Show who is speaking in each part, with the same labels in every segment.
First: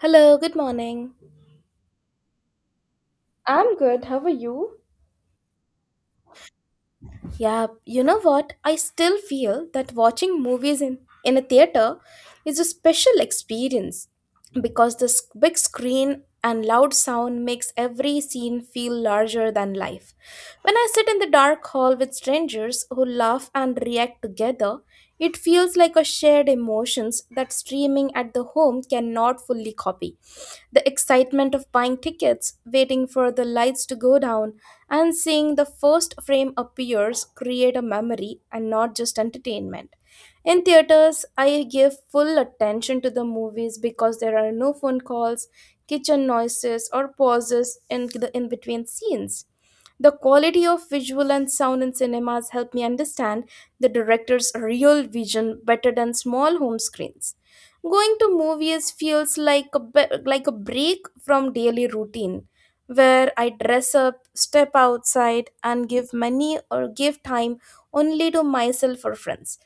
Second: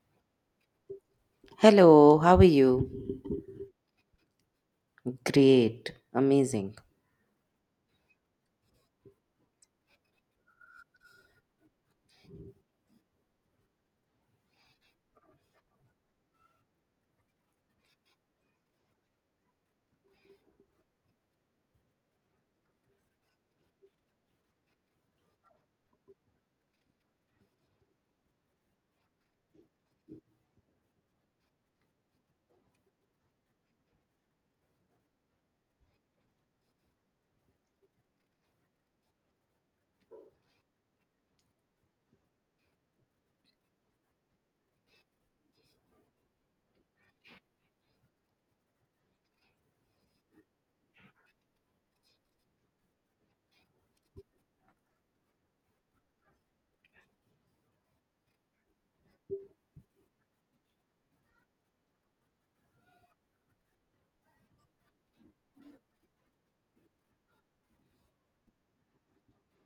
Speaker 1: Hello, good morning.
Speaker 2: Hello, how are you?
Speaker 1: I'm good. How are you?
Speaker 2: Great, amazing.
Speaker 1: Yeah, you know what? I still feel that watching movies in a theater is a special experience. Because the big screen and loud sound makes every scene feel larger than life. When I sit in the dark hall with strangers who laugh and react together, it feels like a shared emotions that streaming at the home cannot fully copy. The excitement of buying tickets, waiting for the lights to go down, and seeing the first frame appears create a memory and not just entertainment. In theaters, I give full attention to the movies because there are no phone calls, kitchen noises, or pauses in the in between scenes. The quality of visual and sound in cinemas help me understand the director's real vision better than small home screens. Going to movies feels like like a break from daily routine where I dress up, step outside and give money or give time only to myself or friends.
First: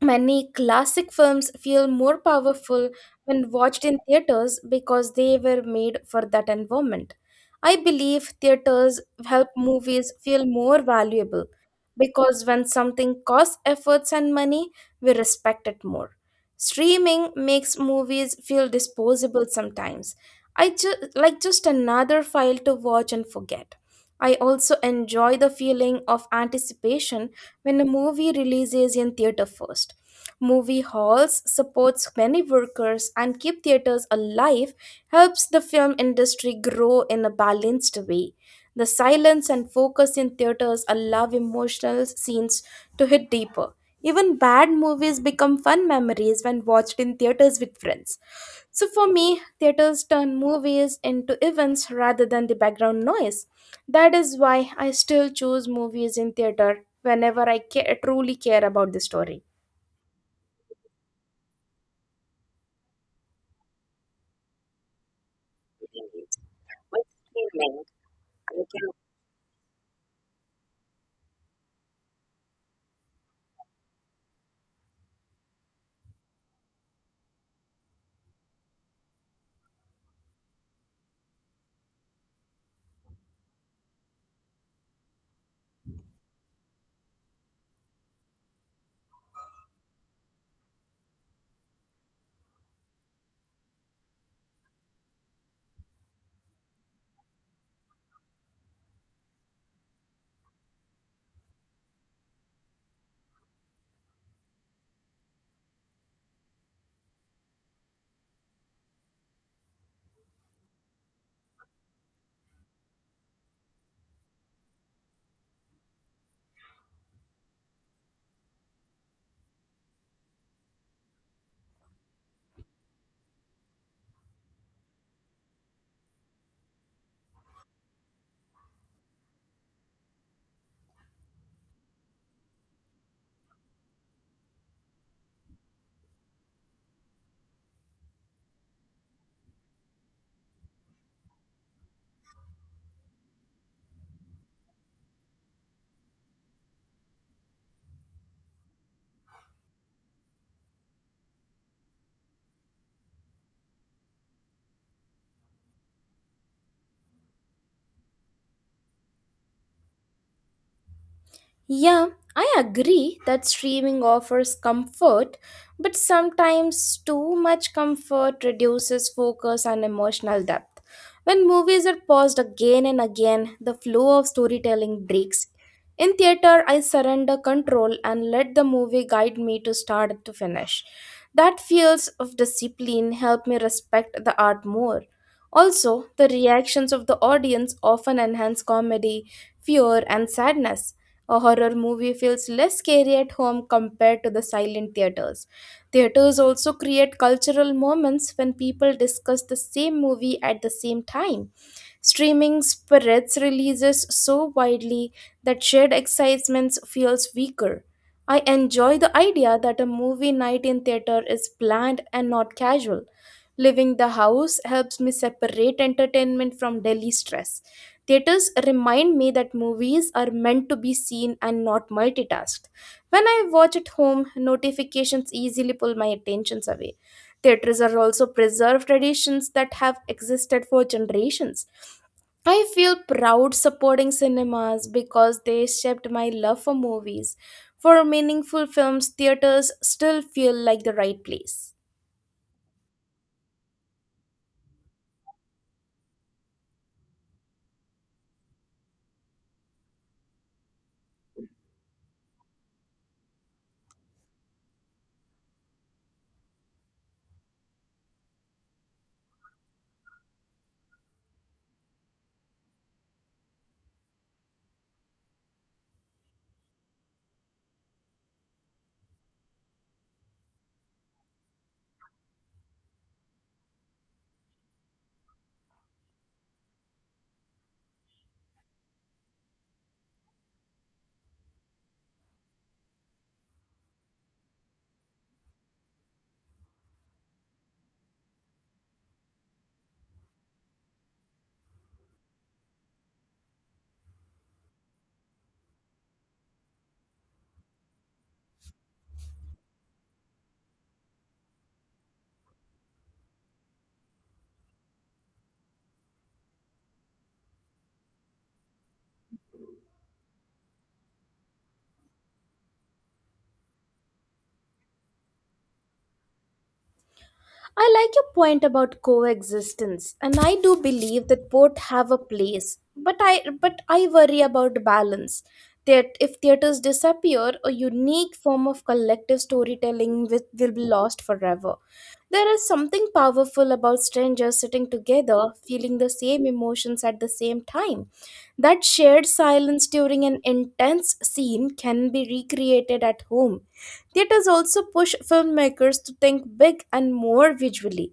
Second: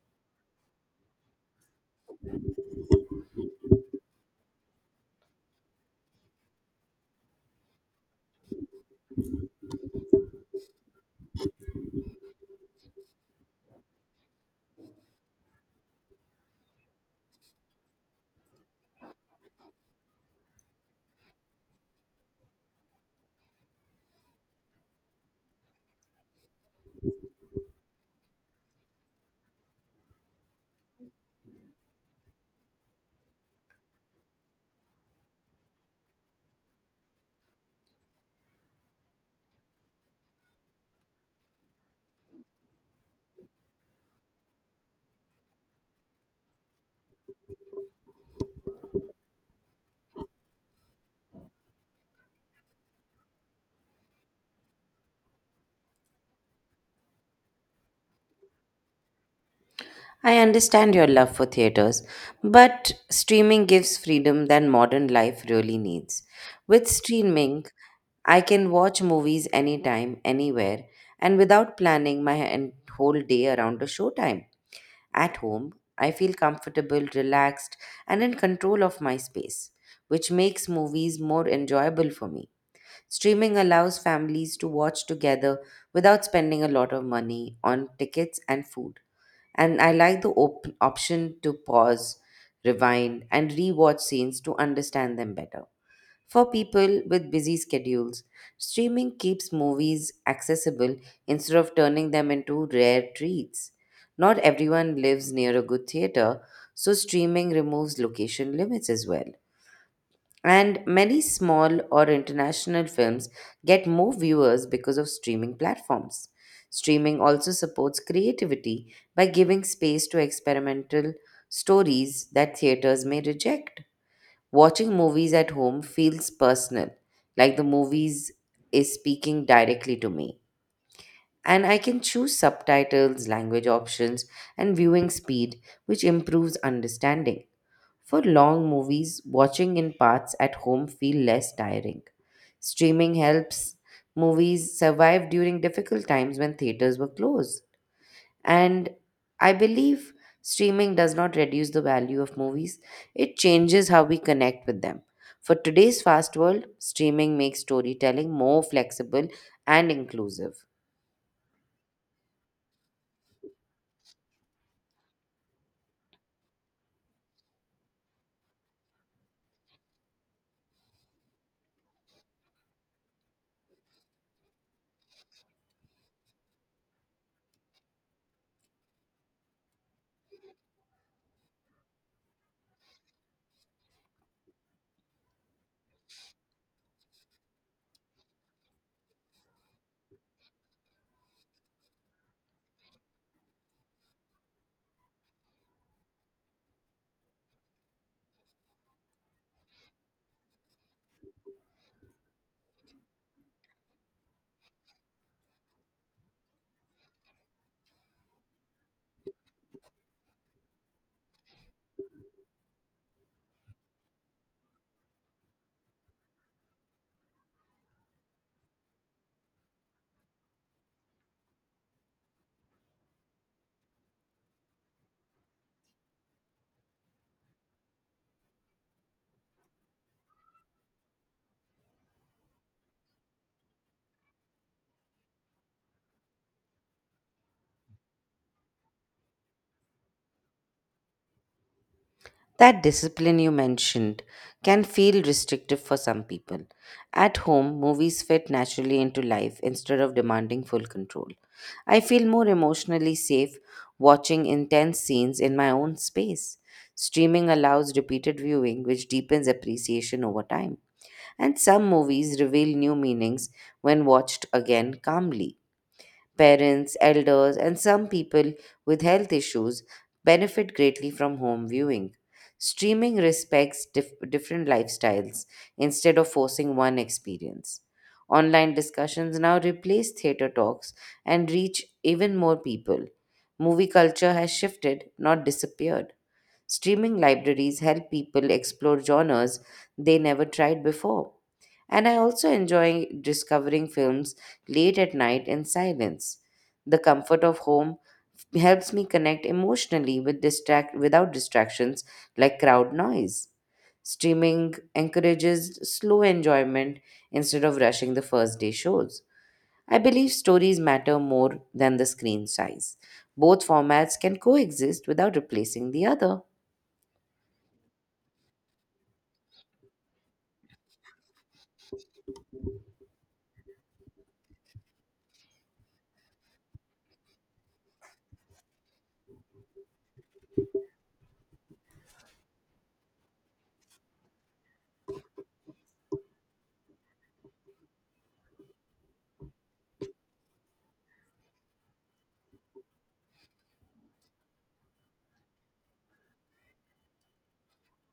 Speaker 1: Many classic films feel more powerful when watched in theaters because they were made for that environment. I believe theaters help movies feel more valuable because when something costs efforts and money, we respect it more. Streaming makes movies feel disposable sometimes. Like just another file to watch and forget. I also enjoy the feeling of anticipation when a movie releases in theater first. Movie halls supports many workers and keep theaters alive helps the film industry grow in a balanced way. The silence and focus in theaters allow emotional scenes to hit deeper. Even bad movies become fun memories when watched in theaters with friends. So for me, theaters turn movies into events rather than the background noise. That is why I still choose movies in theater whenever truly care about the story.
Speaker 2: I understand your love for theaters, but streaming gives freedom that modern life really needs. With streaming, I can watch movies anytime, anywhere, and without planning my whole day around a showtime. At home, I feel comfortable, relaxed, and in control of my space, which makes movies more enjoyable for me. Streaming allows families to watch together without spending a lot of money on tickets and food. And I like the option to pause, rewind, and rewatch scenes to understand them better. For people with busy schedules, streaming keeps movies accessible instead of turning them into rare treats. Not everyone lives near a good theater, so streaming removes location limits as well. And many small or international films get more viewers because of streaming platforms. Streaming also supports creativity by giving space to experimental stories that theaters may reject. Watching movies at home feels personal, like the movies is speaking directly to me. And I can choose subtitles, language options, and viewing speed, which improves understanding. For long movies, watching in parts at home feel less tiring. Streaming helps movies survive during difficult times when theaters were closed. And I believe streaming does not reduce the value of movies, it changes how we connect with them. For today's fast world, streaming makes storytelling more flexible and inclusive.
Speaker 1: Yeah, I agree that streaming offers comfort, but sometimes too much comfort reduces focus and emotional depth. When movies are paused again and again, the flow of storytelling breaks. In theater, I surrender control and let the movie guide me to start to finish. That feels of discipline help me respect the art more. Also, the reactions of the audience often enhance comedy, fear, and sadness. A horror movie feels less scary at home compared to the silent theaters. Theaters also create cultural moments when people discuss the same movie at the same time. Streaming spreads releases so widely that shared excitement feels weaker. I enjoy the idea that a movie night in theater is planned and not casual. Leaving the house helps me separate entertainment from daily stress. Theaters remind me that movies are meant to be seen and not multitasked. When I watch at home, notifications easily pull my attentions away. Theaters are also preserved traditions that have existed for generations. I feel proud supporting cinemas because they shaped my love for movies. For meaningful films, theaters still feel like the right place.
Speaker 2: That discipline you mentioned can feel restrictive for some people. At home, movies fit naturally into life instead of demanding full control. I feel more emotionally safe watching intense scenes in my own space. Streaming allows repeated viewing, which deepens appreciation over time. And some movies reveal new meanings when watched again calmly. Parents, elders, and some people with health issues benefit greatly from home viewing. Streaming respects different lifestyles instead of forcing one experience. Online discussions now replace theater talks and reach even more people. Movie culture has shifted, not disappeared. Streaming libraries help people explore genres they never tried before. And I also enjoy discovering films late at night in silence. The comfort of home helps me connect emotionally without distractions like crowd noise. Streaming encourages slow enjoyment instead of rushing the first day shows. I believe stories matter more than the screen size. Both formats can coexist without replacing the other.
Speaker 1: I like your point about coexistence, and I do believe that both have a place. But I worry about balance. That if theaters disappear, a unique form of collective storytelling with, will be lost forever. There is something powerful about strangers sitting together, feeling the same emotions at the same time. That shared silence during an intense scene can be recreated at home. Theaters also push filmmakers to think big and more visually.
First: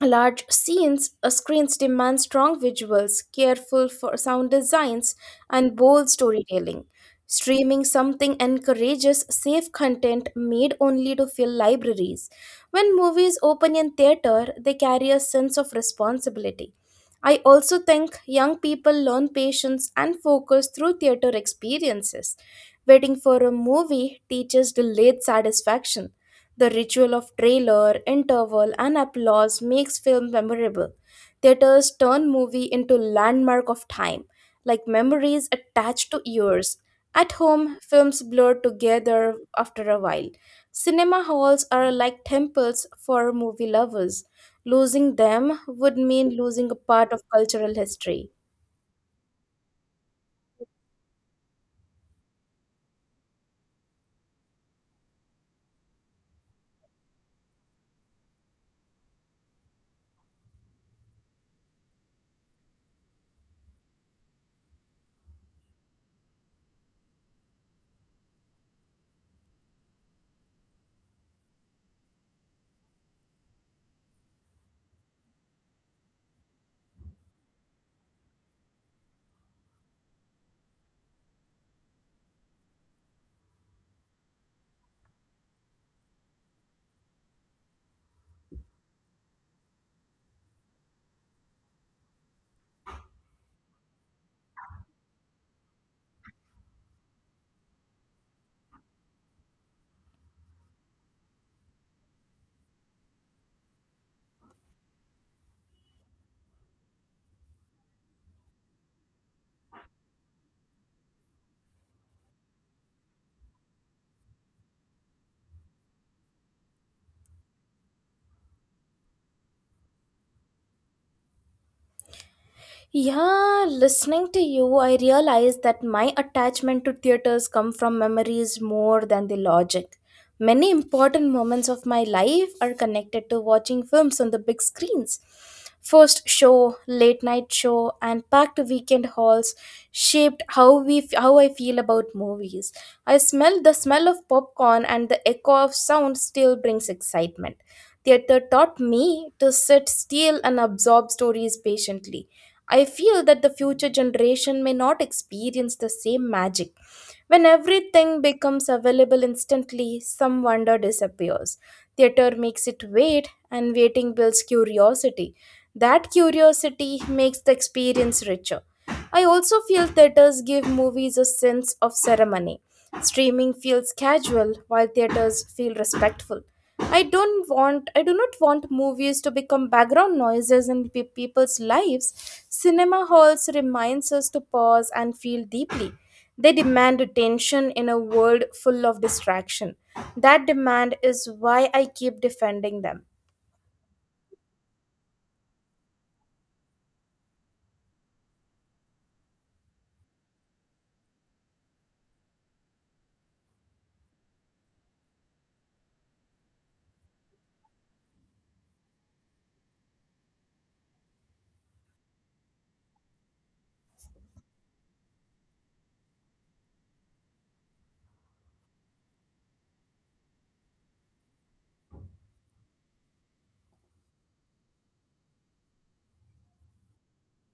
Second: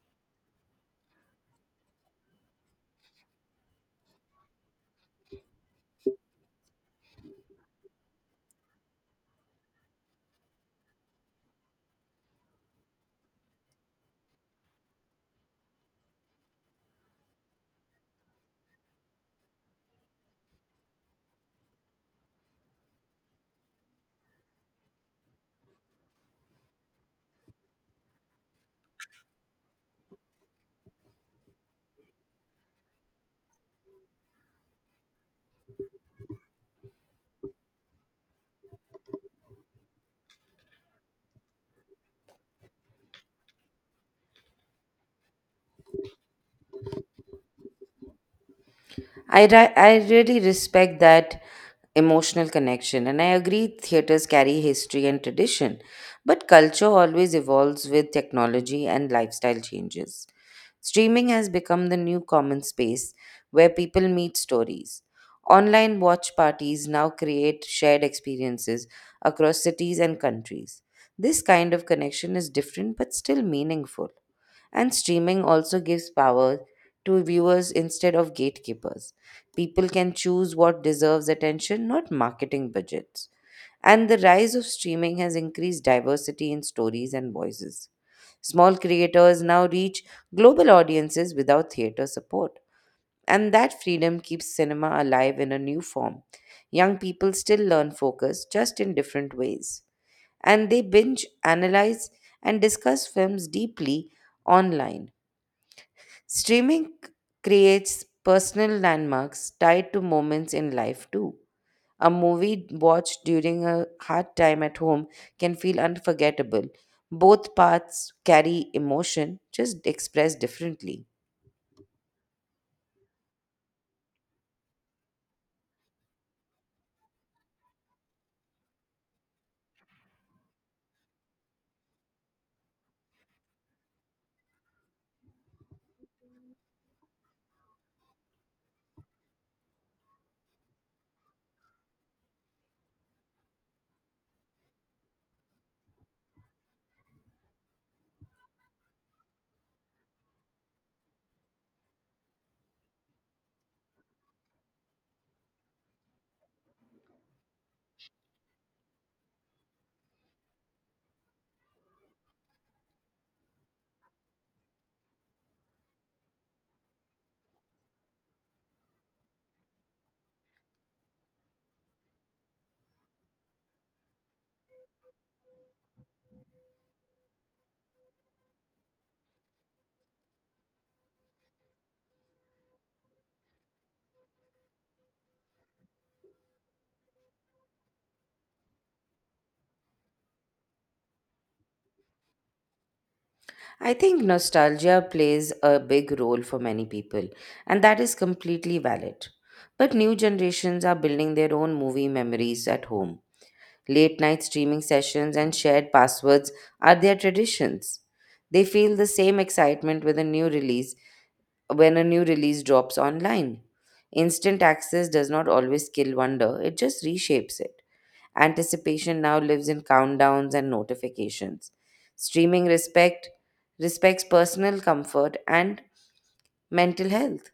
Speaker 1: Large scenes, screens demand strong visuals, careful for sound designs, and bold storytelling. Streaming something encourages safe content made only to fill libraries. When movies open in theater, they carry a sense of responsibility. I also think young people learn patience and focus through theater experiences. Waiting for a movie teaches delayed satisfaction. The ritual of trailer, interval, and applause makes film memorable. Theaters turn movie into landmark of time, like memories attached to years. At home, films blur together after a while. Cinema halls are like temples for movie lovers. Losing them would mean losing a part of cultural history.
Speaker 2: I really respect that emotional connection, and I agree theaters carry history and tradition, but culture always evolves with technology and lifestyle changes. Streaming has become the new common space where people meet stories. Online watch parties now create shared experiences across cities and countries. This kind of connection is different but still meaningful. And streaming also gives power to viewers instead of gatekeepers. People can choose what deserves attention, not marketing budgets. And the rise of streaming has increased diversity in stories and voices. Small creators now reach global audiences without theater support. And that freedom keeps cinema alive in a new form. Young people still learn focus, just in different ways. And they binge, analyze, and discuss films deeply online. Streaming creates personal landmarks tied to moments in life too. A movie watched during a hard time at home can feel unforgettable. Both paths carry emotion, just expressed differently.
Speaker 1: Yeah, listening to you, I realize that my attachment to theaters come from memories more than the logic. Many important moments of my life are connected to watching films on the big screens. First show, late night show, and packed weekend halls shaped how I feel about movies. I smell the smell of popcorn and the echo of sound still brings excitement. Theater taught me to sit still and absorb stories patiently. I feel that the future generation may not experience the same magic. When everything becomes available instantly, some wonder disappears. Theater makes it wait, and waiting builds curiosity. That curiosity makes the experience richer. I also feel theaters give movies a sense of ceremony. Streaming feels casual, while theaters feel respectful. I do not want movies to become background noises in people's lives. Cinema halls reminds us to pause and feel deeply. They demand attention in a world full of distraction. That demand is why I keep defending them.
Speaker 2: I think nostalgia plays a big role for many people, and that is completely valid. But new generations are building their own movie memories at home. Late night streaming sessions and shared passwords are their traditions. They feel the same excitement with a new release When a new release drops online. Instant access does not always kill wonder, it just reshapes it. Anticipation now lives in countdowns and notifications. Streaming respects personal comfort and mental health.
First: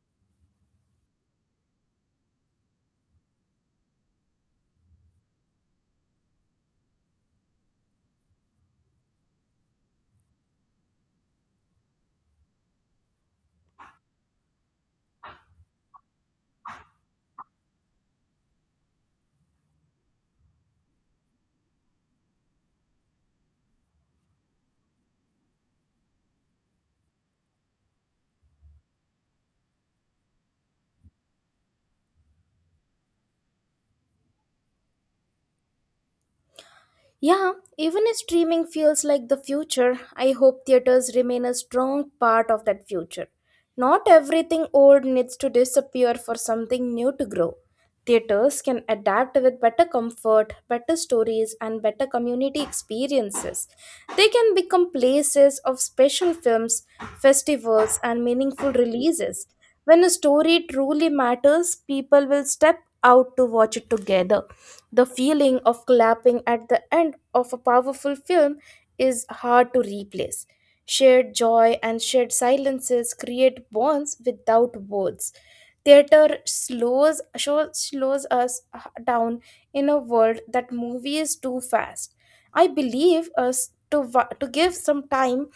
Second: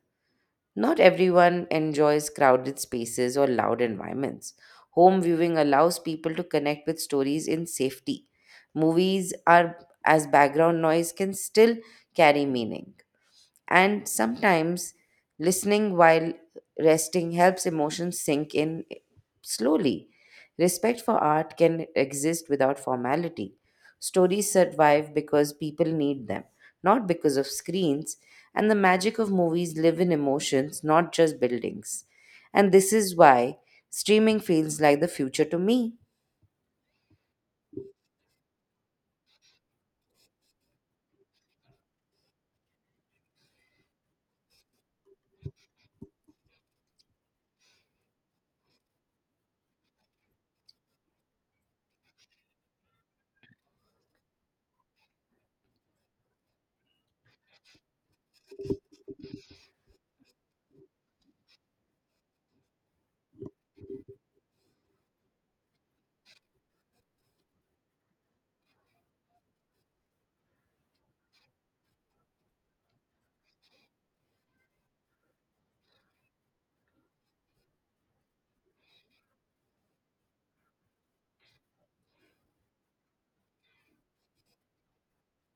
Speaker 2: Not everyone enjoys crowded spaces or loud environments. Home viewing allows people to connect with stories in safety. Movies are as background noise can still carry meaning. And sometimes listening while resting helps emotions sink in slowly. Respect for art can exist without formality. Stories survive because people need them, not because of screens. And the magic of movies live in emotions, not just buildings. And this is why streaming feels like the future to me.
Speaker 1: Yeah, even if streaming feels like the future, I hope theaters remain a strong part of that future. Not everything old needs to disappear for something new to grow. Theaters can adapt with better comfort, better stories, and better community experiences. They can become places of special films, festivals, and meaningful releases. When a story truly matters, people will step out to watch it together. The feeling of clapping at the end of a powerful film is hard to replace. Shared joy and shared silences create bonds without words. Theater slows us down in a world that movie is too fast. I believe us to give some time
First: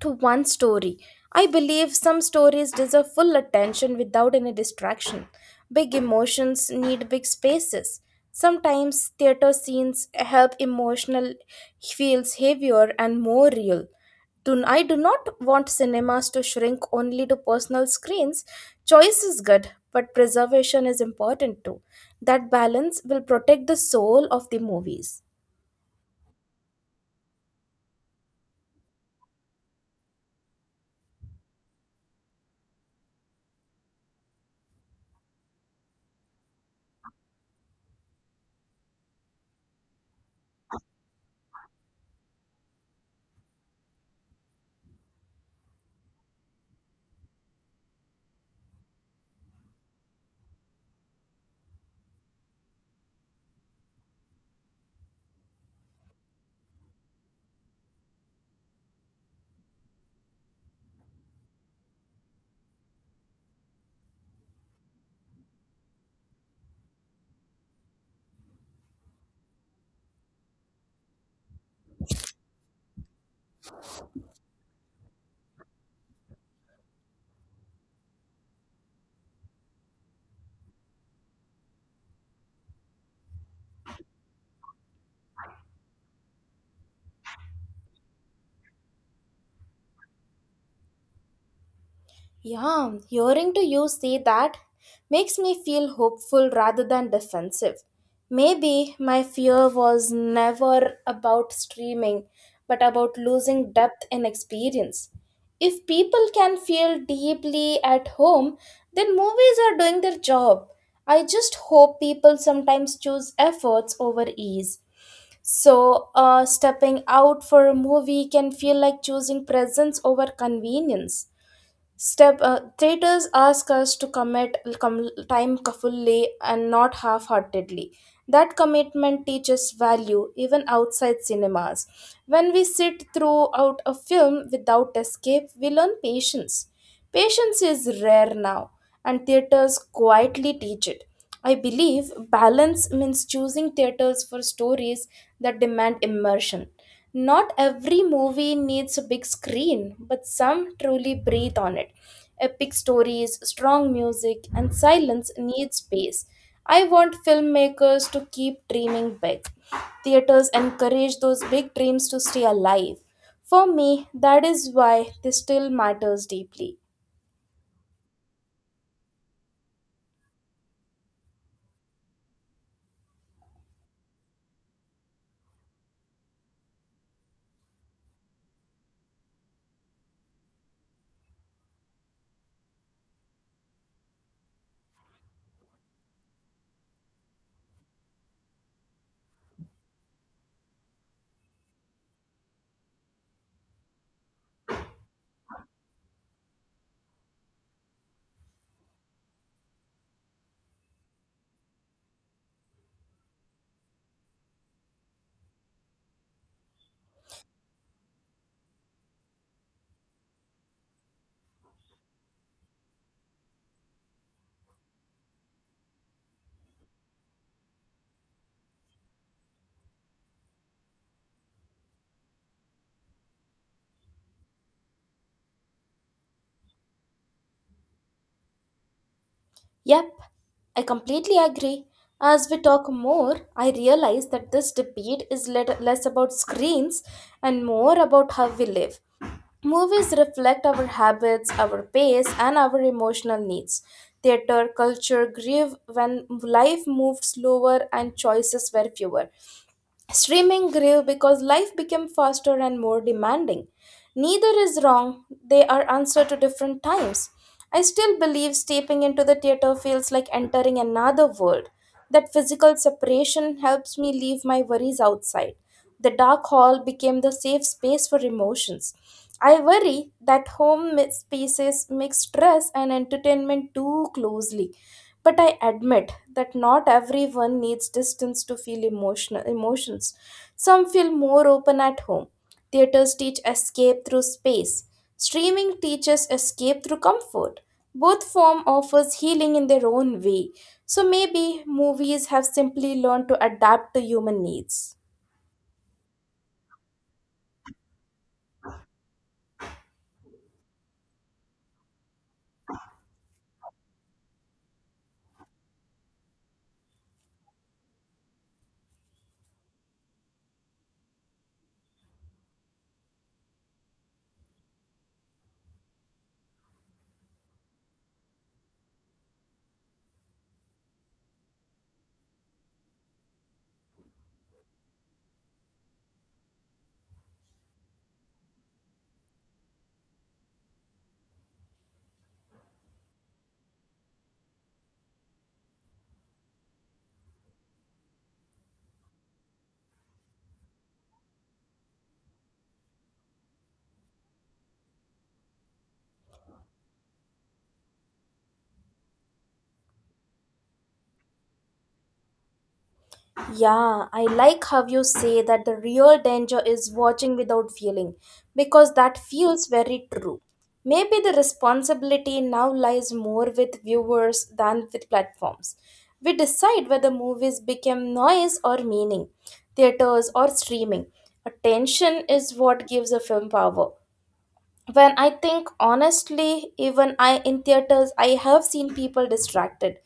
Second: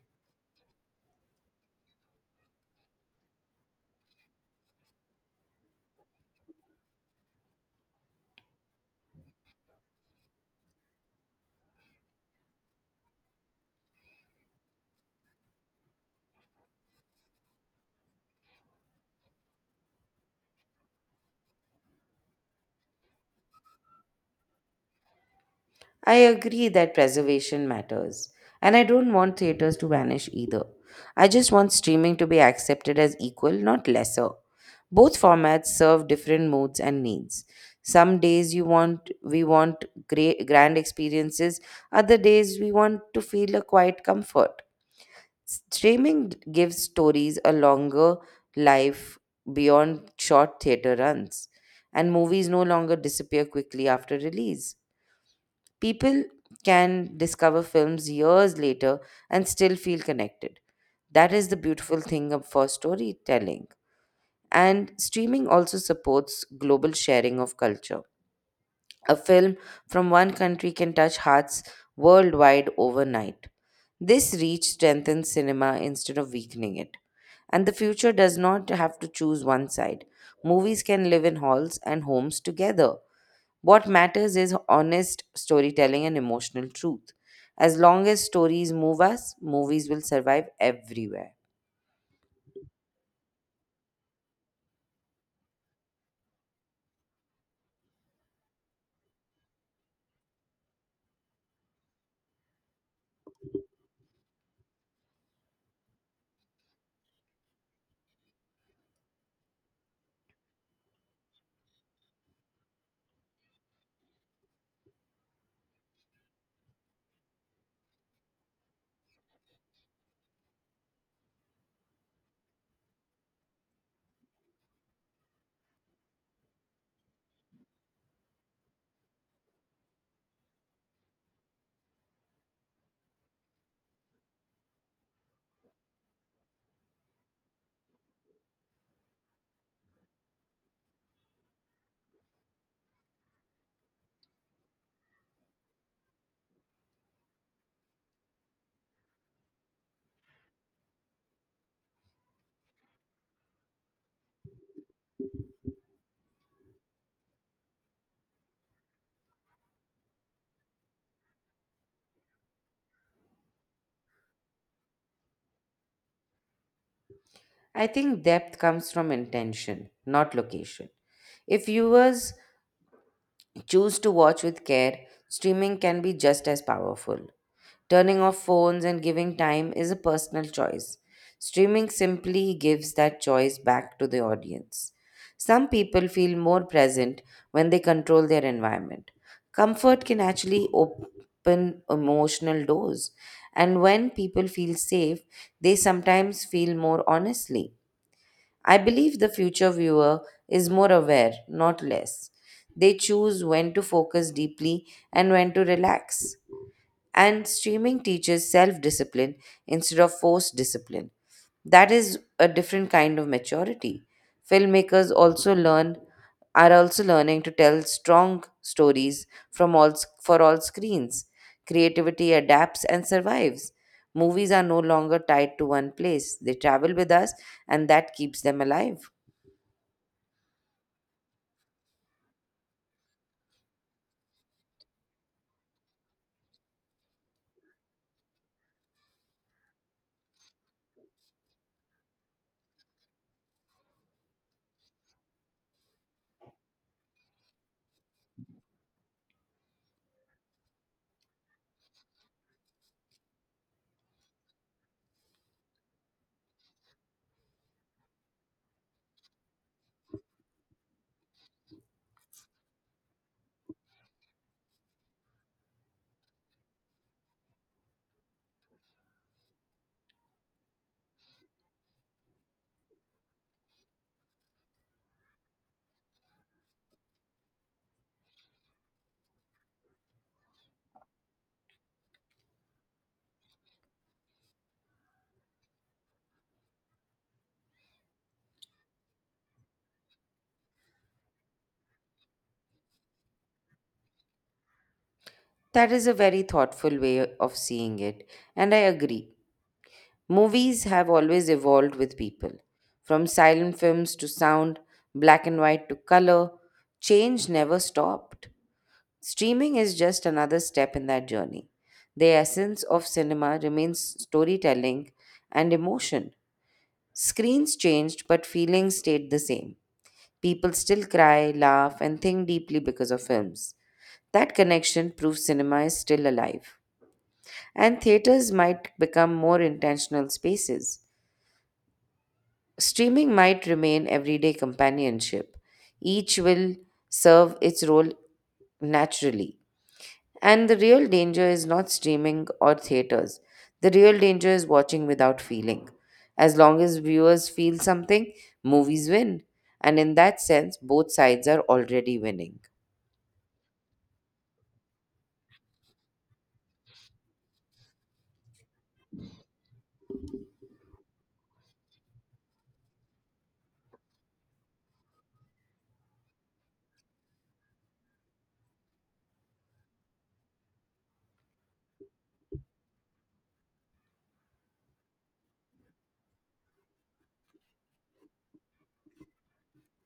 Speaker 1: to one story. I believe some stories deserve full attention without any distraction. Big emotions need big spaces. Sometimes theater scenes help emotional feels heavier and more real. I do not want cinemas to shrink only to personal screens. Choice is good, but preservation is important too. That balance will protect the soul of the movies.
Speaker 2: I agree that preservation matters, and I don't want theaters to vanish either. I just want streaming to be accepted as equal, not lesser. Both formats serve different moods and needs. Some days you want we want great grand experiences, other days we want to feel a quiet comfort. Streaming gives stories a longer life beyond short theater runs, and movies no longer disappear quickly after release. People can discover films years later and still feel connected. That is the beautiful for storytelling. And streaming also supports global sharing of culture. A film from one country can touch hearts worldwide overnight. This reach strengthens cinema instead of weakening it. And the future does not have to choose one side. Movies can live in halls and homes together. What matters is honest storytelling and emotional truth. As long as stories move us, movies will survive everywhere.
Speaker 1: Yeah, hearing to you say that makes me feel hopeful rather than defensive. Maybe my fear was never about streaming, but about losing depth and experience. If people can feel deeply at home, then movies are doing their job. I just hope people sometimes choose efforts over ease. So, stepping out for a movie can feel like choosing presence over convenience step traitors ask us to commit time fully and not half-heartedly, that commitment teaches value even outside cinemas. When we sit throughout a film without escape we learn patience. Patience is rare now, and theaters quietly teach it. I believe balance means choosing theaters for stories that demand immersion. Not every movie needs a big screen, but some truly breathe on it. Epic stories, strong music, and silence need space. I want filmmakers to keep dreaming big. Theaters encourage those big dreams to stay alive. For me, that is why this still matters deeply.
Speaker 2: I think depth comes from intention, not location. If viewers choose to watch with care, streaming can be just as powerful. Turning off phones and giving time is a personal choice. Streaming simply gives that choice back to the audience. Some people feel more present when they control their environment. Comfort can actually open emotional doors, and when people feel safe, they sometimes feel more honestly. I believe the future viewer is more aware, not less. They choose when to focus deeply and when to relax. And streaming teaches self discipline instead of forced discipline. That is a different kind of maturity. Filmmakers also learn are also learning to tell strong stories for all screens. Creativity adapts and survives. Movies are no longer tied to one place. They travel with us and that keeps them alive.
Speaker 1: Yep, I completely agree. As we talk more, I realize that this debate is less about screens and more about how we live. Movies reflect our habits, our pace, and our emotional needs. Theater culture grew when life moved slower and choices were fewer. Streaming grew because life became faster and more demanding. Neither is wrong, they are answer to different times. I still believe stepping into the theater feels like entering another world. That physical separation helps me leave my worries outside. The dark hall became the safe space for emotions. I worry that home spaces mix stress and entertainment too closely. But I admit that not everyone needs distance to feel emotional emotions. Some feel more open at home. Theaters teach escape through space. Streaming teaches escape through comfort. Both form offers healing in their own way. So maybe movies have simply learned to adapt to human needs.
Speaker 2: That is a very thoughtful way of seeing it, and I agree. Movies have always evolved with people, from silent films to sound, black and white to color. Change never stopped. Streaming is just another step in that journey. The essence of cinema remains storytelling and emotion. Screens changed, but feelings stayed the same. People still cry, laugh, and think deeply because of films. That connection proves cinema is still alive. And theaters might become more intentional spaces. Streaming might remain everyday companionship. Each will serve its role naturally. And the real danger is not streaming or theaters. The real danger is watching without feeling. As long as viewers feel something, movies win. And in that sense, both sides are already winning.
Speaker 1: Yeah, I like how you say that the real danger is watching without feeling because that feels very true. Maybe the responsibility now lies more with viewers than with platforms. We decide whether movies become noise or meaning, theaters or streaming. Attention is what gives a film power. When I think honestly, even I in theaters I have seen people distracted,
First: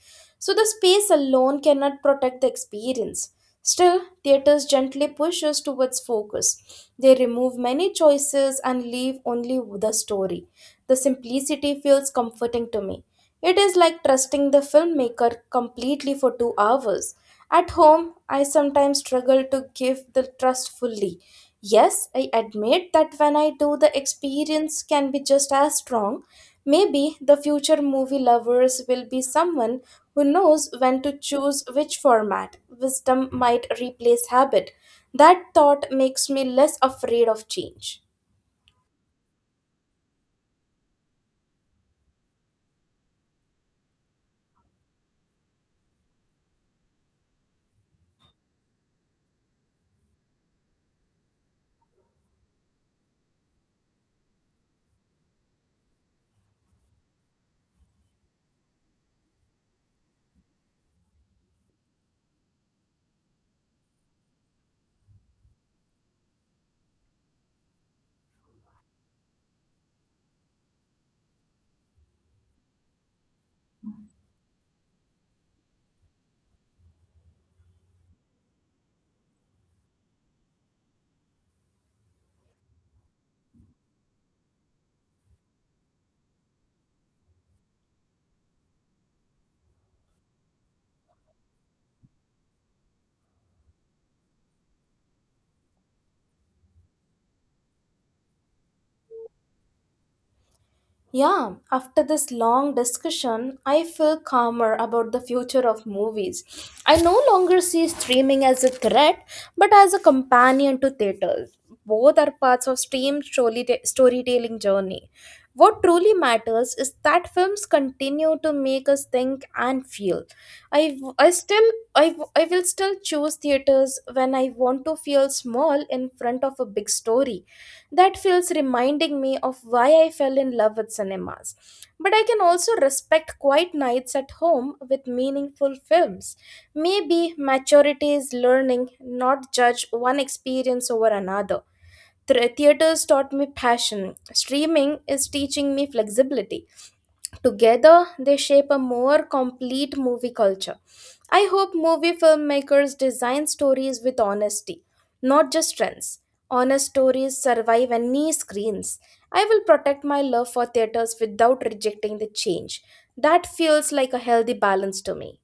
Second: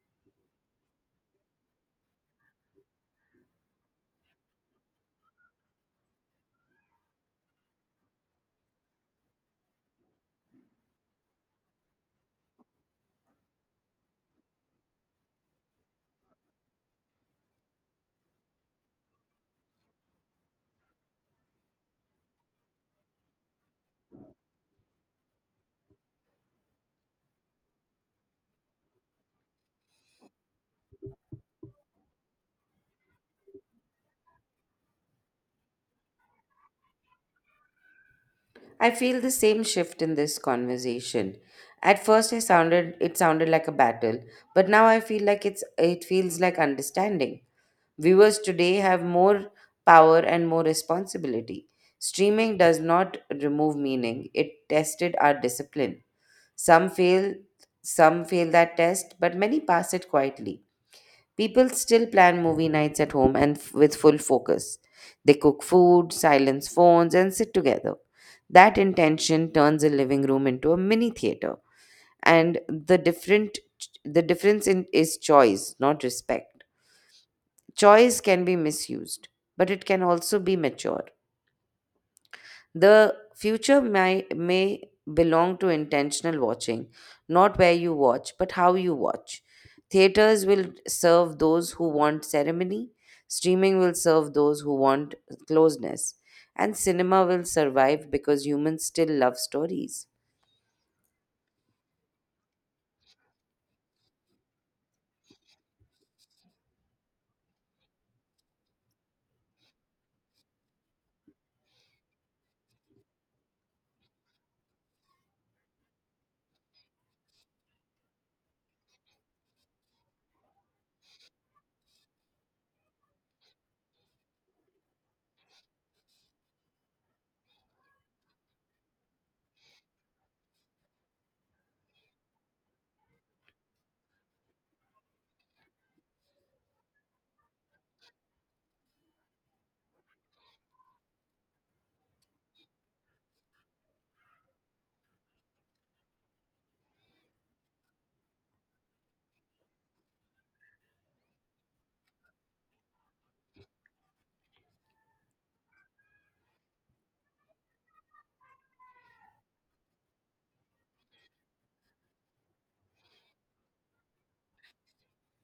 Speaker 1: so the space alone cannot protect the experience. Still, theaters gently push us towards focus. They remove many choices and leave only the story. The simplicity feels comforting to me. It is like trusting the filmmaker completely for 2 hours at home. I sometimes struggle to give the trust fully. Yes, I admit that when I do, the experience can be just as strong. Maybe the future movie lovers will be someone who knows when to choose which format. Wisdom might replace habit. That thought makes me less afraid of change.
Speaker 2: I feel the same shift in this conversation. At first I sounded it sounded like a battle, but now I feel like it's it feels like understanding. Viewers today have more power and more responsibility. Streaming does not remove meaning, it tested our discipline. Some fail, some fail that test, but many pass it quietly. People still plan movie nights at home and with full focus. They cook food, silence phones, and sit together. That intention turns a living room into a mini theater, and the difference in is choice, not respect. Choice can be misused, but it can also be mature. May belong to intentional watching, not where you watch, but how you watch. Theaters will serve those who want ceremony, streaming will serve those who want closeness, and cinema will survive because humans still love stories.
Speaker 1: Yeah, after this long discussion, I feel calmer about the future of movies. I no longer see streaming as a threat, but as a companion to theaters. Both are parts of stream story storytelling journey. What truly matters is that films continue to make us think and feel. I, I still I will still choose theaters when I want to feel small in front of a big story that feels reminding me of why I fell in love with cinemas, but I can also respect quiet nights at home with meaningful films. Maybe maturity is learning not judge one experience over another. Theaters taught me passion, streaming is teaching me flexibility. Together, they shape a more complete movie culture. I hope movie filmmakers design stories with honesty, not just trends. Honest stories survive any screens. I will protect my love for theaters without rejecting the change. That feels like a healthy balance to me.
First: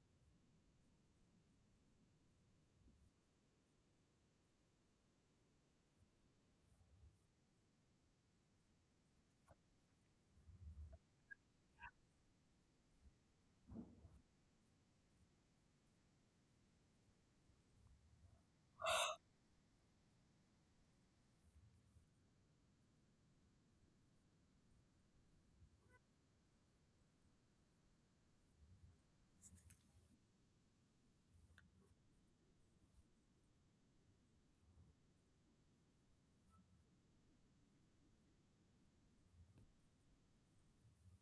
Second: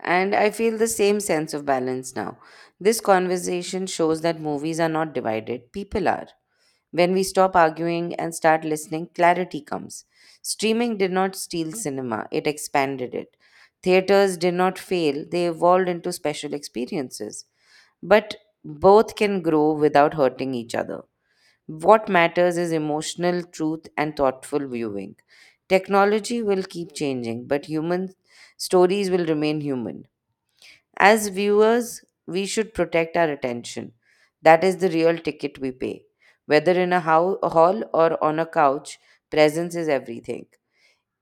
Speaker 2: And I feel the same sense of balance now. This conversation shows that movies are not divided, people are. When we stop arguing and start listening, clarity comes. Streaming did not steal cinema, it expanded it. Theaters did not fail, they evolved into special experiences. But both can grow without hurting each other. What matters is emotional truth and thoughtful viewing. Technology will keep changing, but human stories will remain human. As viewers, we should protect our attention. That is the real ticket we pay. Whether in a hall or on a couch, presence is everything.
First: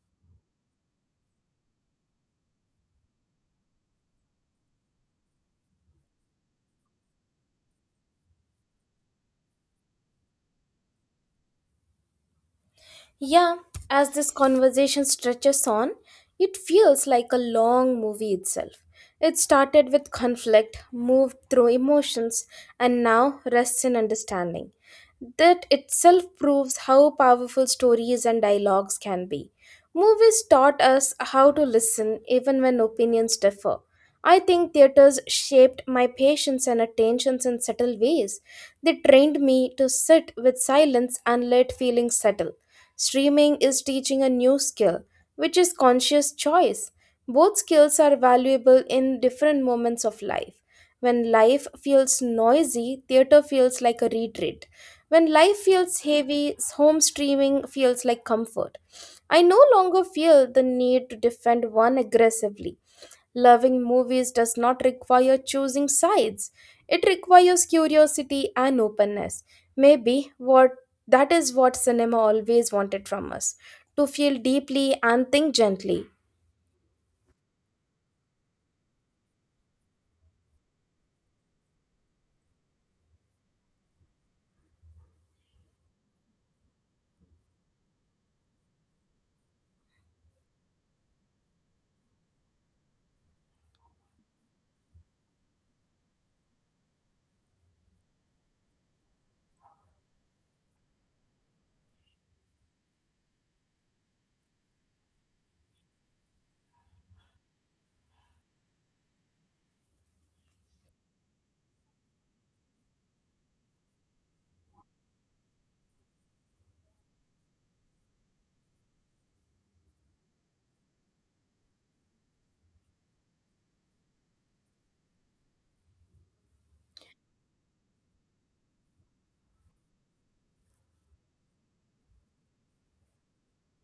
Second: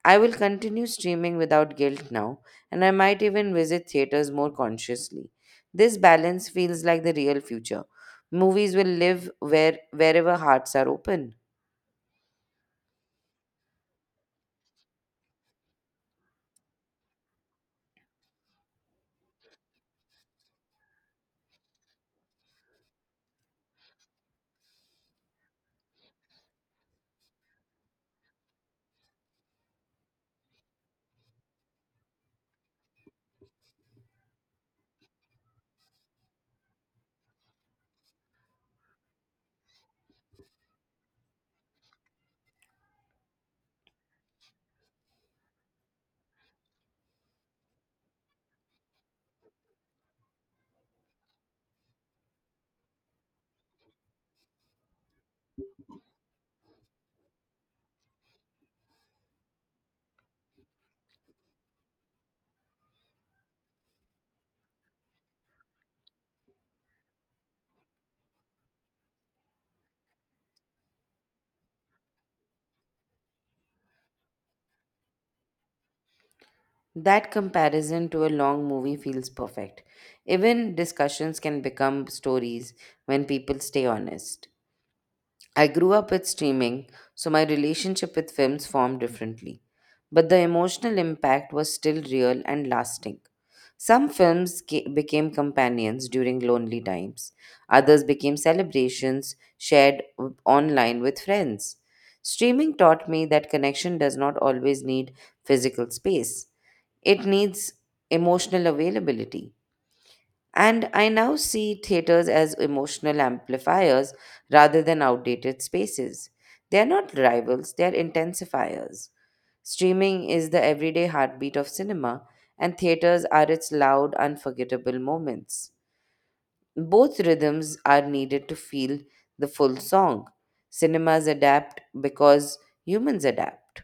Speaker 2: I will continue streaming without guilt now, and I might even visit theaters more consciously. This balance feels like the real future. Movies will live wherever hearts are open.
Speaker 1: Yeah, as this conversation stretches on, it feels like a long movie itself. It started with conflict, moved through emotions, and now rests in understanding. That itself proves how powerful stories and dialogues can be. Movies taught us how to listen even when opinions differ. I think theaters shaped my patience and attentions in subtle ways. They trained me to sit with silence and let feelings settle. Streaming is teaching a new skill, which is conscious choice. Both skills are valuable in different moments of life. When life feels noisy, theater feels like a retreat. When life feels heavy, home streaming feels like comfort. I no longer feel the need to defend one aggressively. Loving movies does not require choosing sides. It requires curiosity and openness. Maybe what That is what cinema always wanted from us, to feel deeply and think gently.
Speaker 2: That comparison to a long movie feels perfect. Even discussions can become stories when people stay honest. I grew up with streaming, so my relationship with films formed differently. But the emotional impact was still real and lasting. Some films became companions during lonely times, others became celebrations shared online with friends. Streaming taught me that connection does not always need physical space, it needs emotional availability. And I now see theaters as emotional amplifiers rather than outdated spaces. They are not rivals, they are intensifiers. Streaming is the everyday heartbeat of cinema, and theaters are its loud, unforgettable moments. Both rhythms are needed to feel the full song. Cinemas adapt because humans adapt,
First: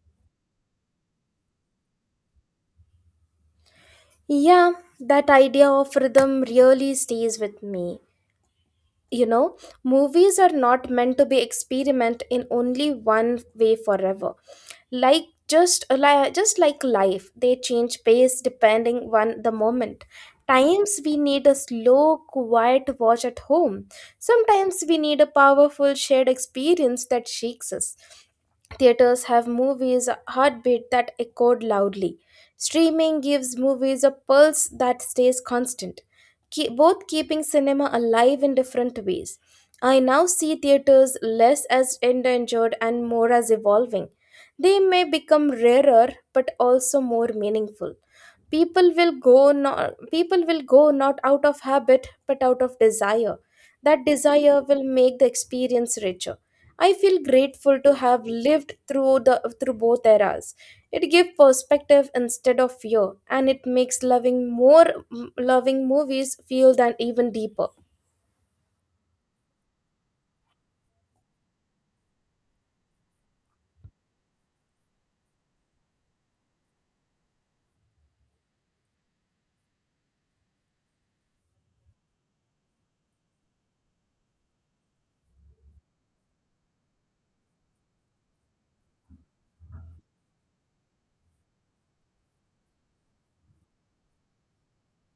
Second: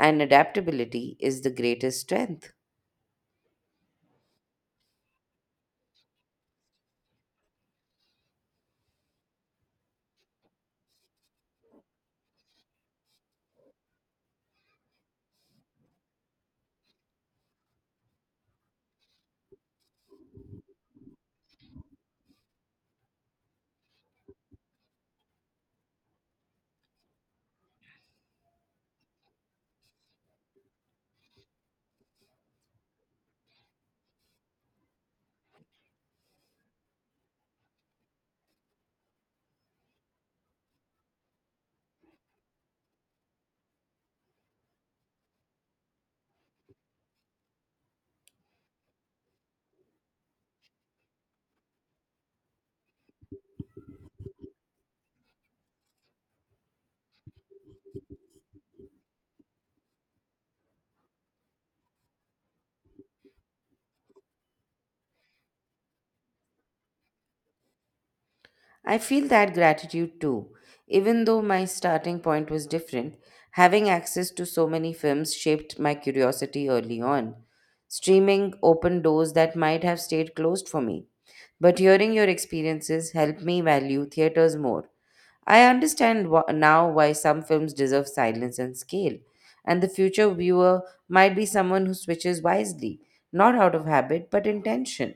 Speaker 2: and adaptability is the greatest strength.
Speaker 1: Yeah, that idea of rhythm really stays with me. You know, movies are not meant to be experiment in only one way forever, like just like life they change pace depending on the moment. Times we need a slow quiet watch at home, sometimes we need a powerful shared experience that shakes us. Theaters have movies' a heartbeat that echoed loudly. Streaming gives movies a pulse that stays constant, both keeping cinema alive in different ways. I now see theaters less as endangered and more as evolving. They may become rarer but also more meaningful. People will go not out of habit but out of desire. That desire will make the experience richer. I feel grateful to have lived through the through both eras. It gives perspective instead of fear, and it makes loving movies feel than even deeper.
Speaker 2: I feel that gratitude too. Even though my starting point was different, having access to so many films shaped my curiosity early on. Streaming opened doors that might have stayed closed for me. But hearing your experiences helped me value theaters more. I understand now why some films deserve silence and scale, and the future viewer might be someone who switches wisely, not out of habit but intention.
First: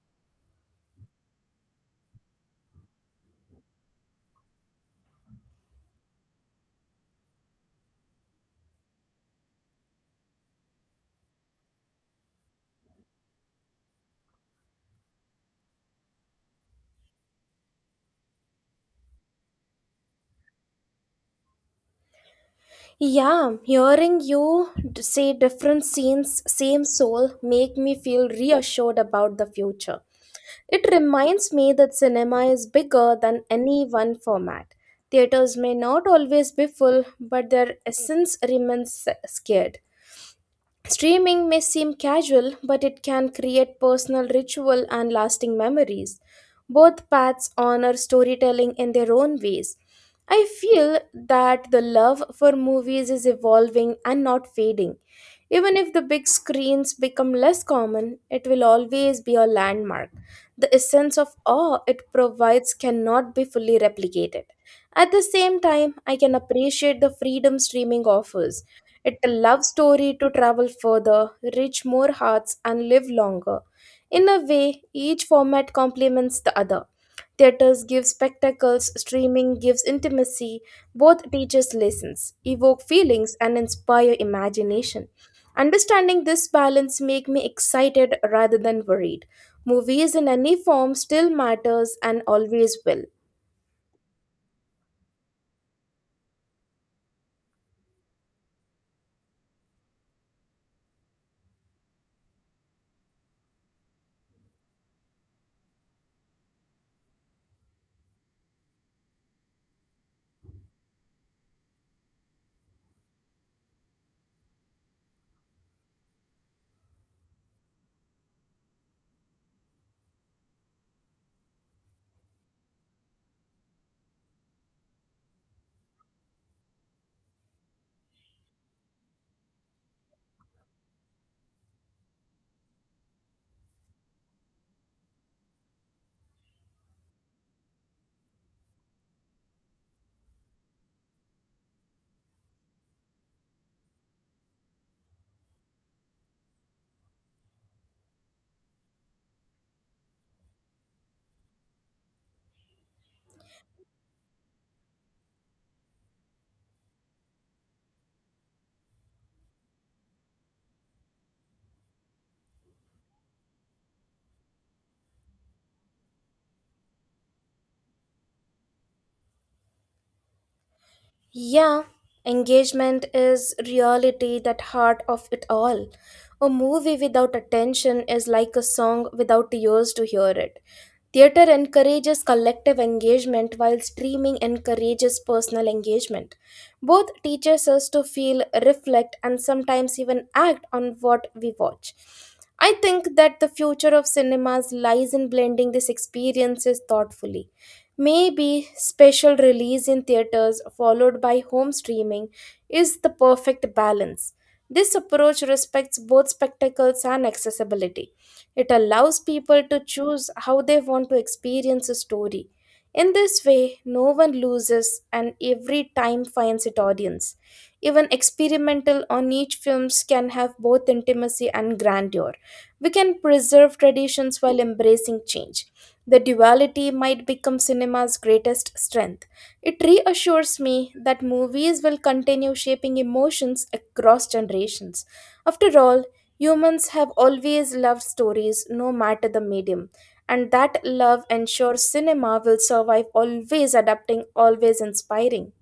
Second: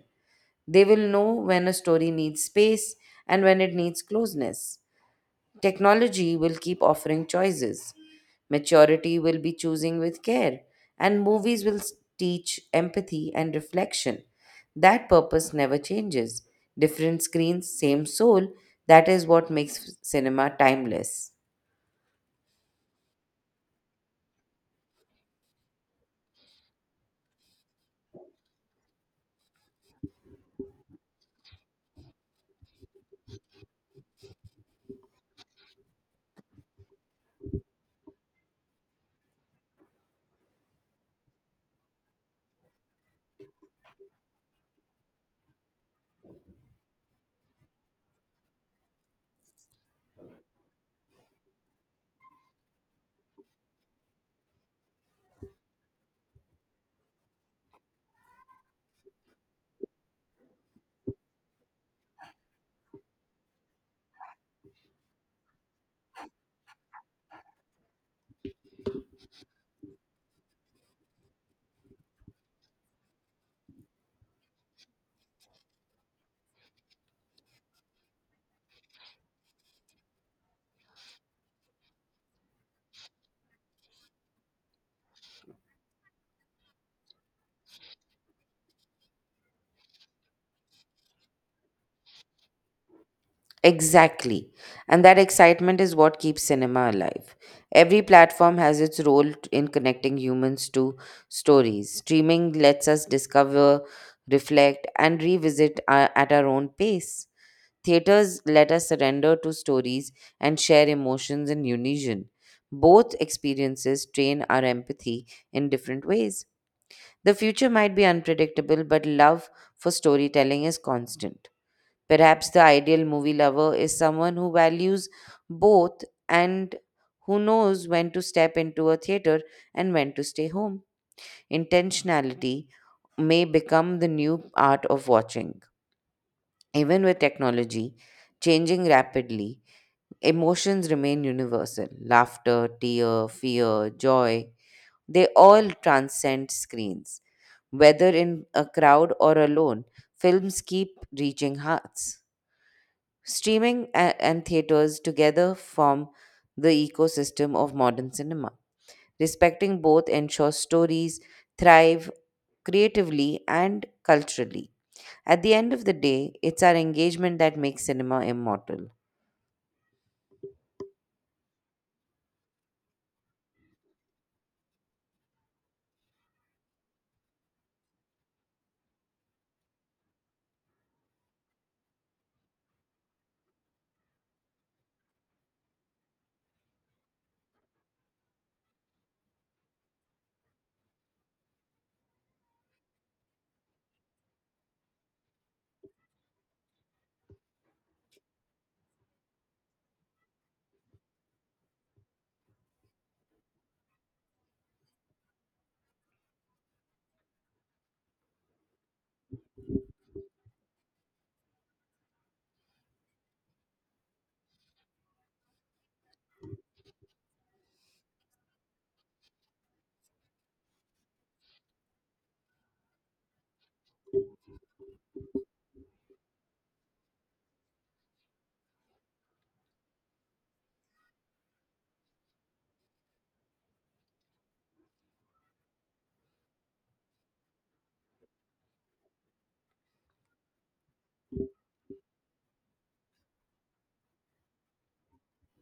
Speaker 2: They will know when a story needs space and when it needs closeness. Technology will keep offering choices. Maturity will be choosing with care. And movies will teach empathy and reflection. That purpose never changes. Different screens, same soul. That is what makes cinema timeless.
Speaker 1: Yeah, hearing you say different scenes, same soul, make me feel reassured about the future. It reminds me that cinema is bigger than any one format. Theaters may not always be full, but their essence remains scared. Streaming may seem casual, but it can create personal ritual and lasting memories. Both paths honor storytelling in their own ways. I feel that the love for movies is evolving and not fading. Even if the big screens become less common, it will always be a landmark. The essence of awe it provides cannot be fully replicated. At the same time, I can appreciate the freedom streaming offers. It's a love story to travel further, reach more hearts, and live longer. In a way, each format complements the other. Theaters give spectacles, streaming gives intimacy, both teaches lessons, evoke feelings, and inspire imagination. Understanding this balance make me excited rather than worried. Movies in any form still matters and always will.
Speaker 2: Exactly. And that excitement is what keeps cinema alive. Every platform has its role in connecting humans to stories. Streaming lets us discover, reflect, and revisit at our own pace. Theaters let us surrender to stories and share emotions in unison. Both experiences train our empathy in different ways. The future might be unpredictable, but love for storytelling is constant. Perhaps the ideal movie lover is someone who values both and who knows when to step into a theater and when to stay home. Intentionality may become the new art of watching. Even with technology changing rapidly, emotions remain universal laughter, tear, fear, joy. They all transcend screens. Whether in a crowd or alone, films keep reaching hearts. Streaming and theaters together form the ecosystem of modern cinema. Respecting both ensures stories thrive creatively and culturally. At the end of the day, it's our engagement that makes cinema immortal.
Speaker 1: Yeah, engagement is reality that heart of it all. A movie without attention is like a song without ears to hear it. Theater encourages collective engagement while streaming encourages personal engagement. Both teaches us to feel, reflect, and sometimes even act on what we watch. I think that the future of cinemas lies in blending these experiences thoughtfully. Maybe special release in theaters followed by home streaming is the perfect balance. This approach respects both spectacles and accessibility. It allows people to choose how they want to experience a story. In this way, no one loses and every time finds its audience. Even experimental or niche films can have both intimacy and grandeur. We can preserve traditions while embracing change. The duality might become cinema's greatest strength. It reassures me that movies will continue shaping emotions across generations. After all, humans have always loved stories, no matter the medium, and that love ensures cinema will survive, always adapting, always inspiring.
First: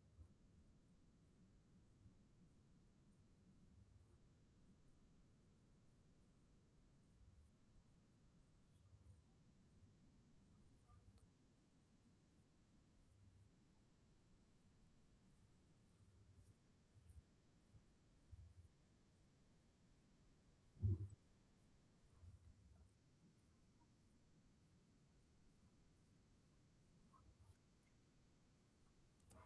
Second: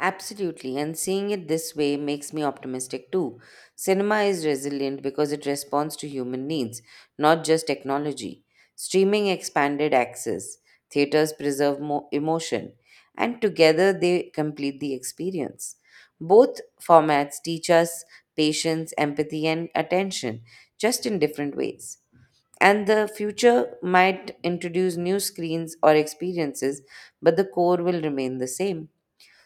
Speaker 2: Absolutely, and seeing it this way makes me optimistic too. Cinema is resilient because it responds to human needs, not just technology. Streaming expanded access, theaters preserve emotion, and together they complete the experience. Both formats teach us patience, empathy, and attention, just in different ways. And the future might introduce new screens or experiences, but the core will remain the same.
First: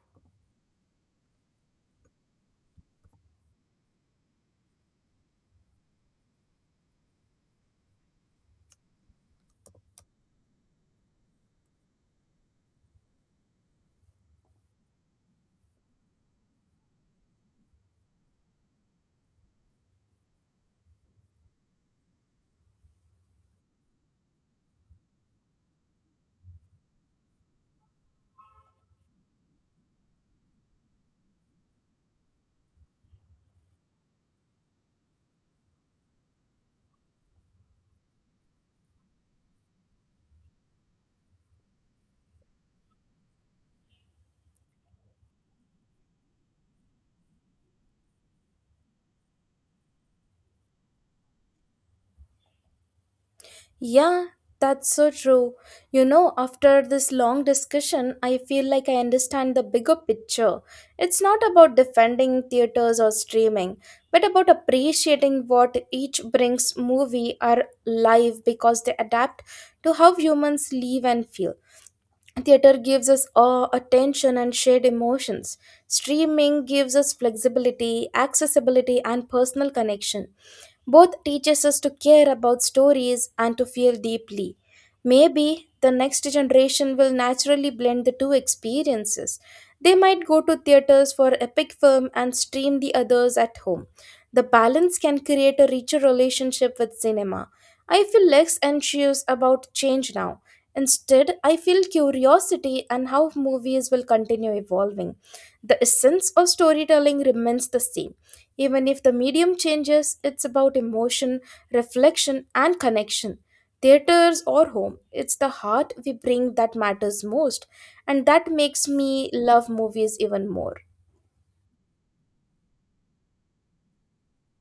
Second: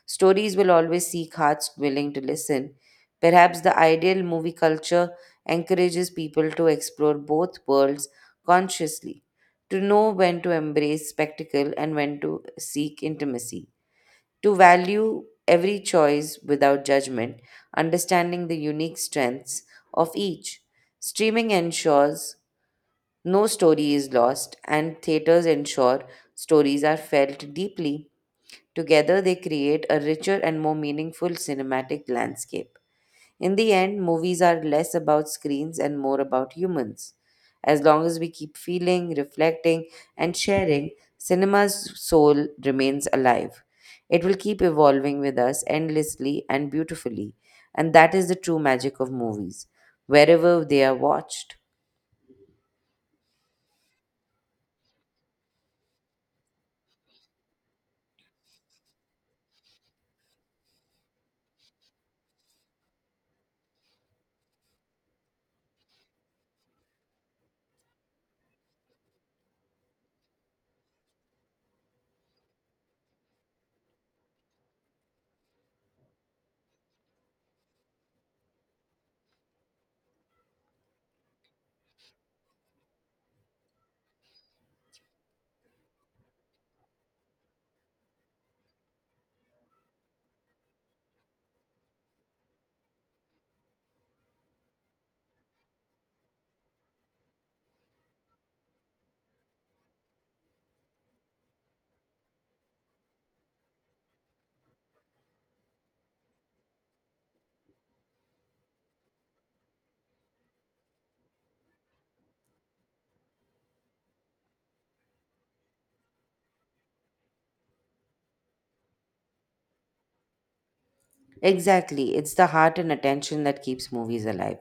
Speaker 2: Stories will always seek hearts willing to listen. Perhaps the ideal movie culture encourages people to explore both worlds consciously, to know when to embrace spectacle and when to seek intimacy, to value every choice without judgment, understanding the unique strengths of each. Streaming ensures no story is lost, and theaters ensure stories are felt deeply. Together, they create a richer and more meaningful cinematic landscape. In the end, movies are less about screens and more about humans. As long as we keep feeling, reflecting, and sharing, cinema's soul remains alive. It will keep evolving with us endlessly and beautifully. And that is the true magic of movies, wherever they are watched.
Speaker 1: Yeah, that's so true. You know, after this long discussion, I feel like I understand the bigger picture. It's not about defending theaters or streaming, but about appreciating what each brings movie or live because they adapt to how humans live and feel. Theater gives us awe, attention, and shared emotions. Streaming gives us flexibility, accessibility, and personal connection. Both teaches us to care about stories and to feel deeply. Maybe the next generation will naturally blend the two experiences. They might go to theaters for epic film and stream the others at home. The balance can create a richer relationship with cinema. I feel less anxious about change now. Instead, I feel curiosity and how movies will continue evolving. The essence of storytelling remains the same even if the medium changes, it's about emotion, reflection, and connection. Theaters or home, it's the heart we bring that matters most, and that makes me love movies even more.
Speaker 2: Exactly. It's the heart and attention that keeps movies alive.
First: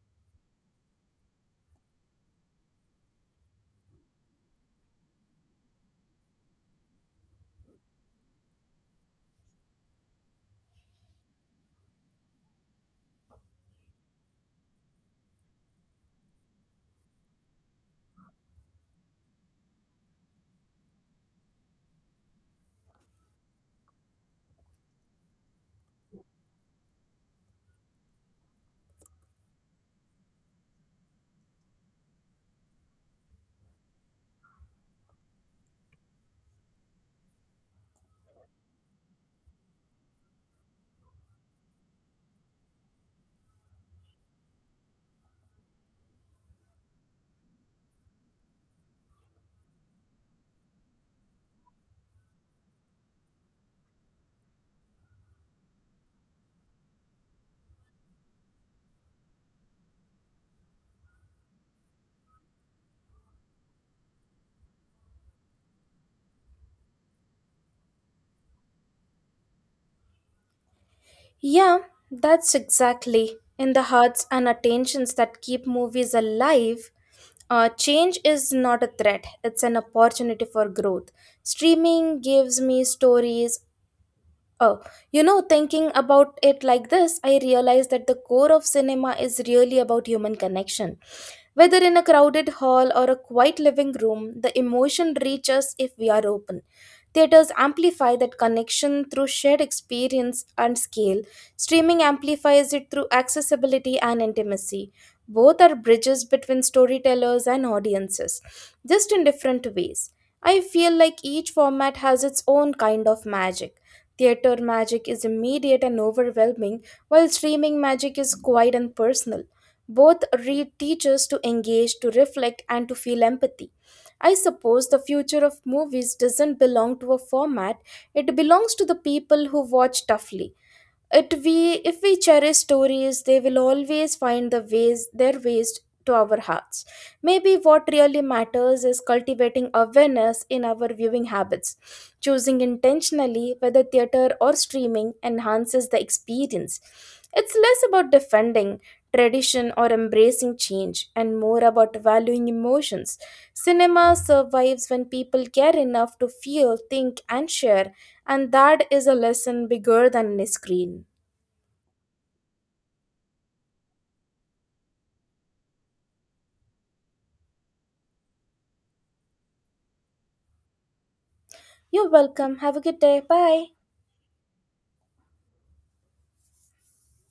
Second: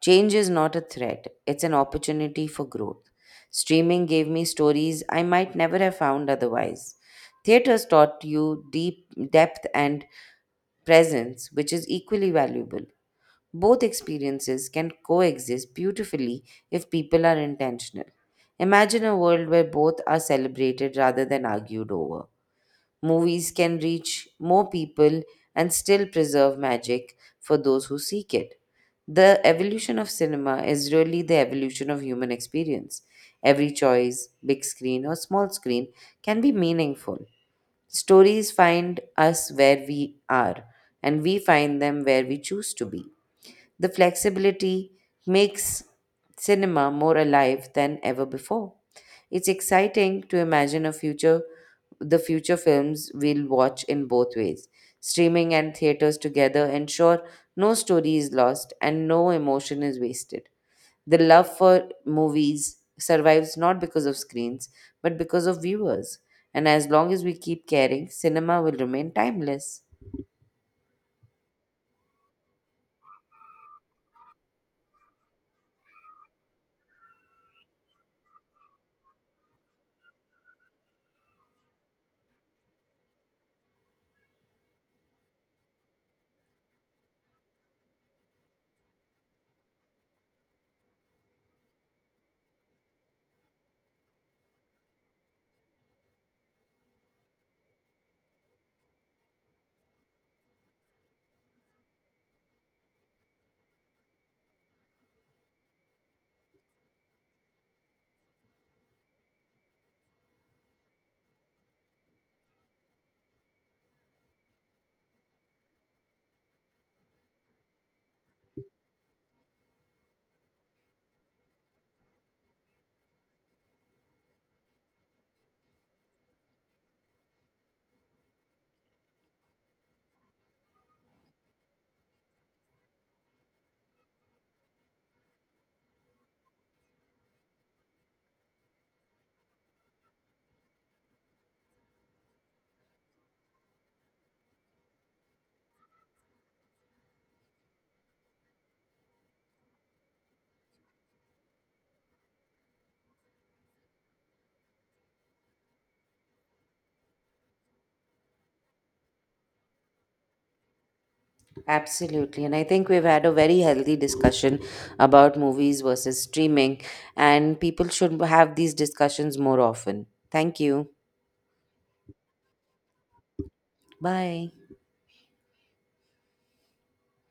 Speaker 2: Change is not a threat, it's an opportunity for growth. Streaming gave me stories I might never have found otherwise. Theaters taught you deep depth and presence, which is equally valuable. Both experiences can coexist beautifully if people are intentional. Imagine a world where both are celebrated rather than argued over. Movies can reach more people and still preserve magic for those who seek it. The evolution of cinema is really the evolution of human experience. Every choice, big screen or small screen, can be meaningful. Stories find us where we are, and we find them where we choose to be. The flexibility makes cinema more alive than ever before. It's exciting to imagine a future the future films we'll watch in both ways. Streaming and theaters together ensure no story is lost and no emotion is wasted. The love for movies survives not because of screens, but because of viewers. And as long as we keep caring, cinema will remain timeless.
Speaker 1: Yeah, that's exactly in the hearts and attentions that keep movies alive. Change is not a threat, it's an opportunity for growth. Streaming gives me stories. Oh, you know, thinking about it like this, I realize that the core of cinema is really about human connection. Whether in a crowded hall or a quiet living room, the emotion reaches if we are open. Theaters amplify that connection through shared experience and scale. Streaming amplifies it through accessibility and intimacy. Both are bridges between storytellers and audiences, just in different ways. I feel like each format has its own kind of magic. Theater magic is immediate and overwhelming, while streaming magic is quiet and personal. Both teach us to engage, to reflect, and to feel empathy. I suppose the future of movies doesn't belong to a format, it belongs to the people who watch toughly. It we If we cherish stories, they will always find their ways to our hearts. Maybe what really matters is cultivating awareness in our viewing habits, choosing intentionally whether theater or streaming enhances the experience. It's less about defending tradition or embracing change and more about valuing emotions. Cinema survives when people care enough to feel, think, and share, and that is a lesson bigger than a screen.
Speaker 2: Absolutely. And I think we've had a very healthy discussion about movies versus streaming, and people should have these discussions more often. Thank you.
Speaker 1: You're welcome. Have a good day. Bye.
Speaker 2: Bye.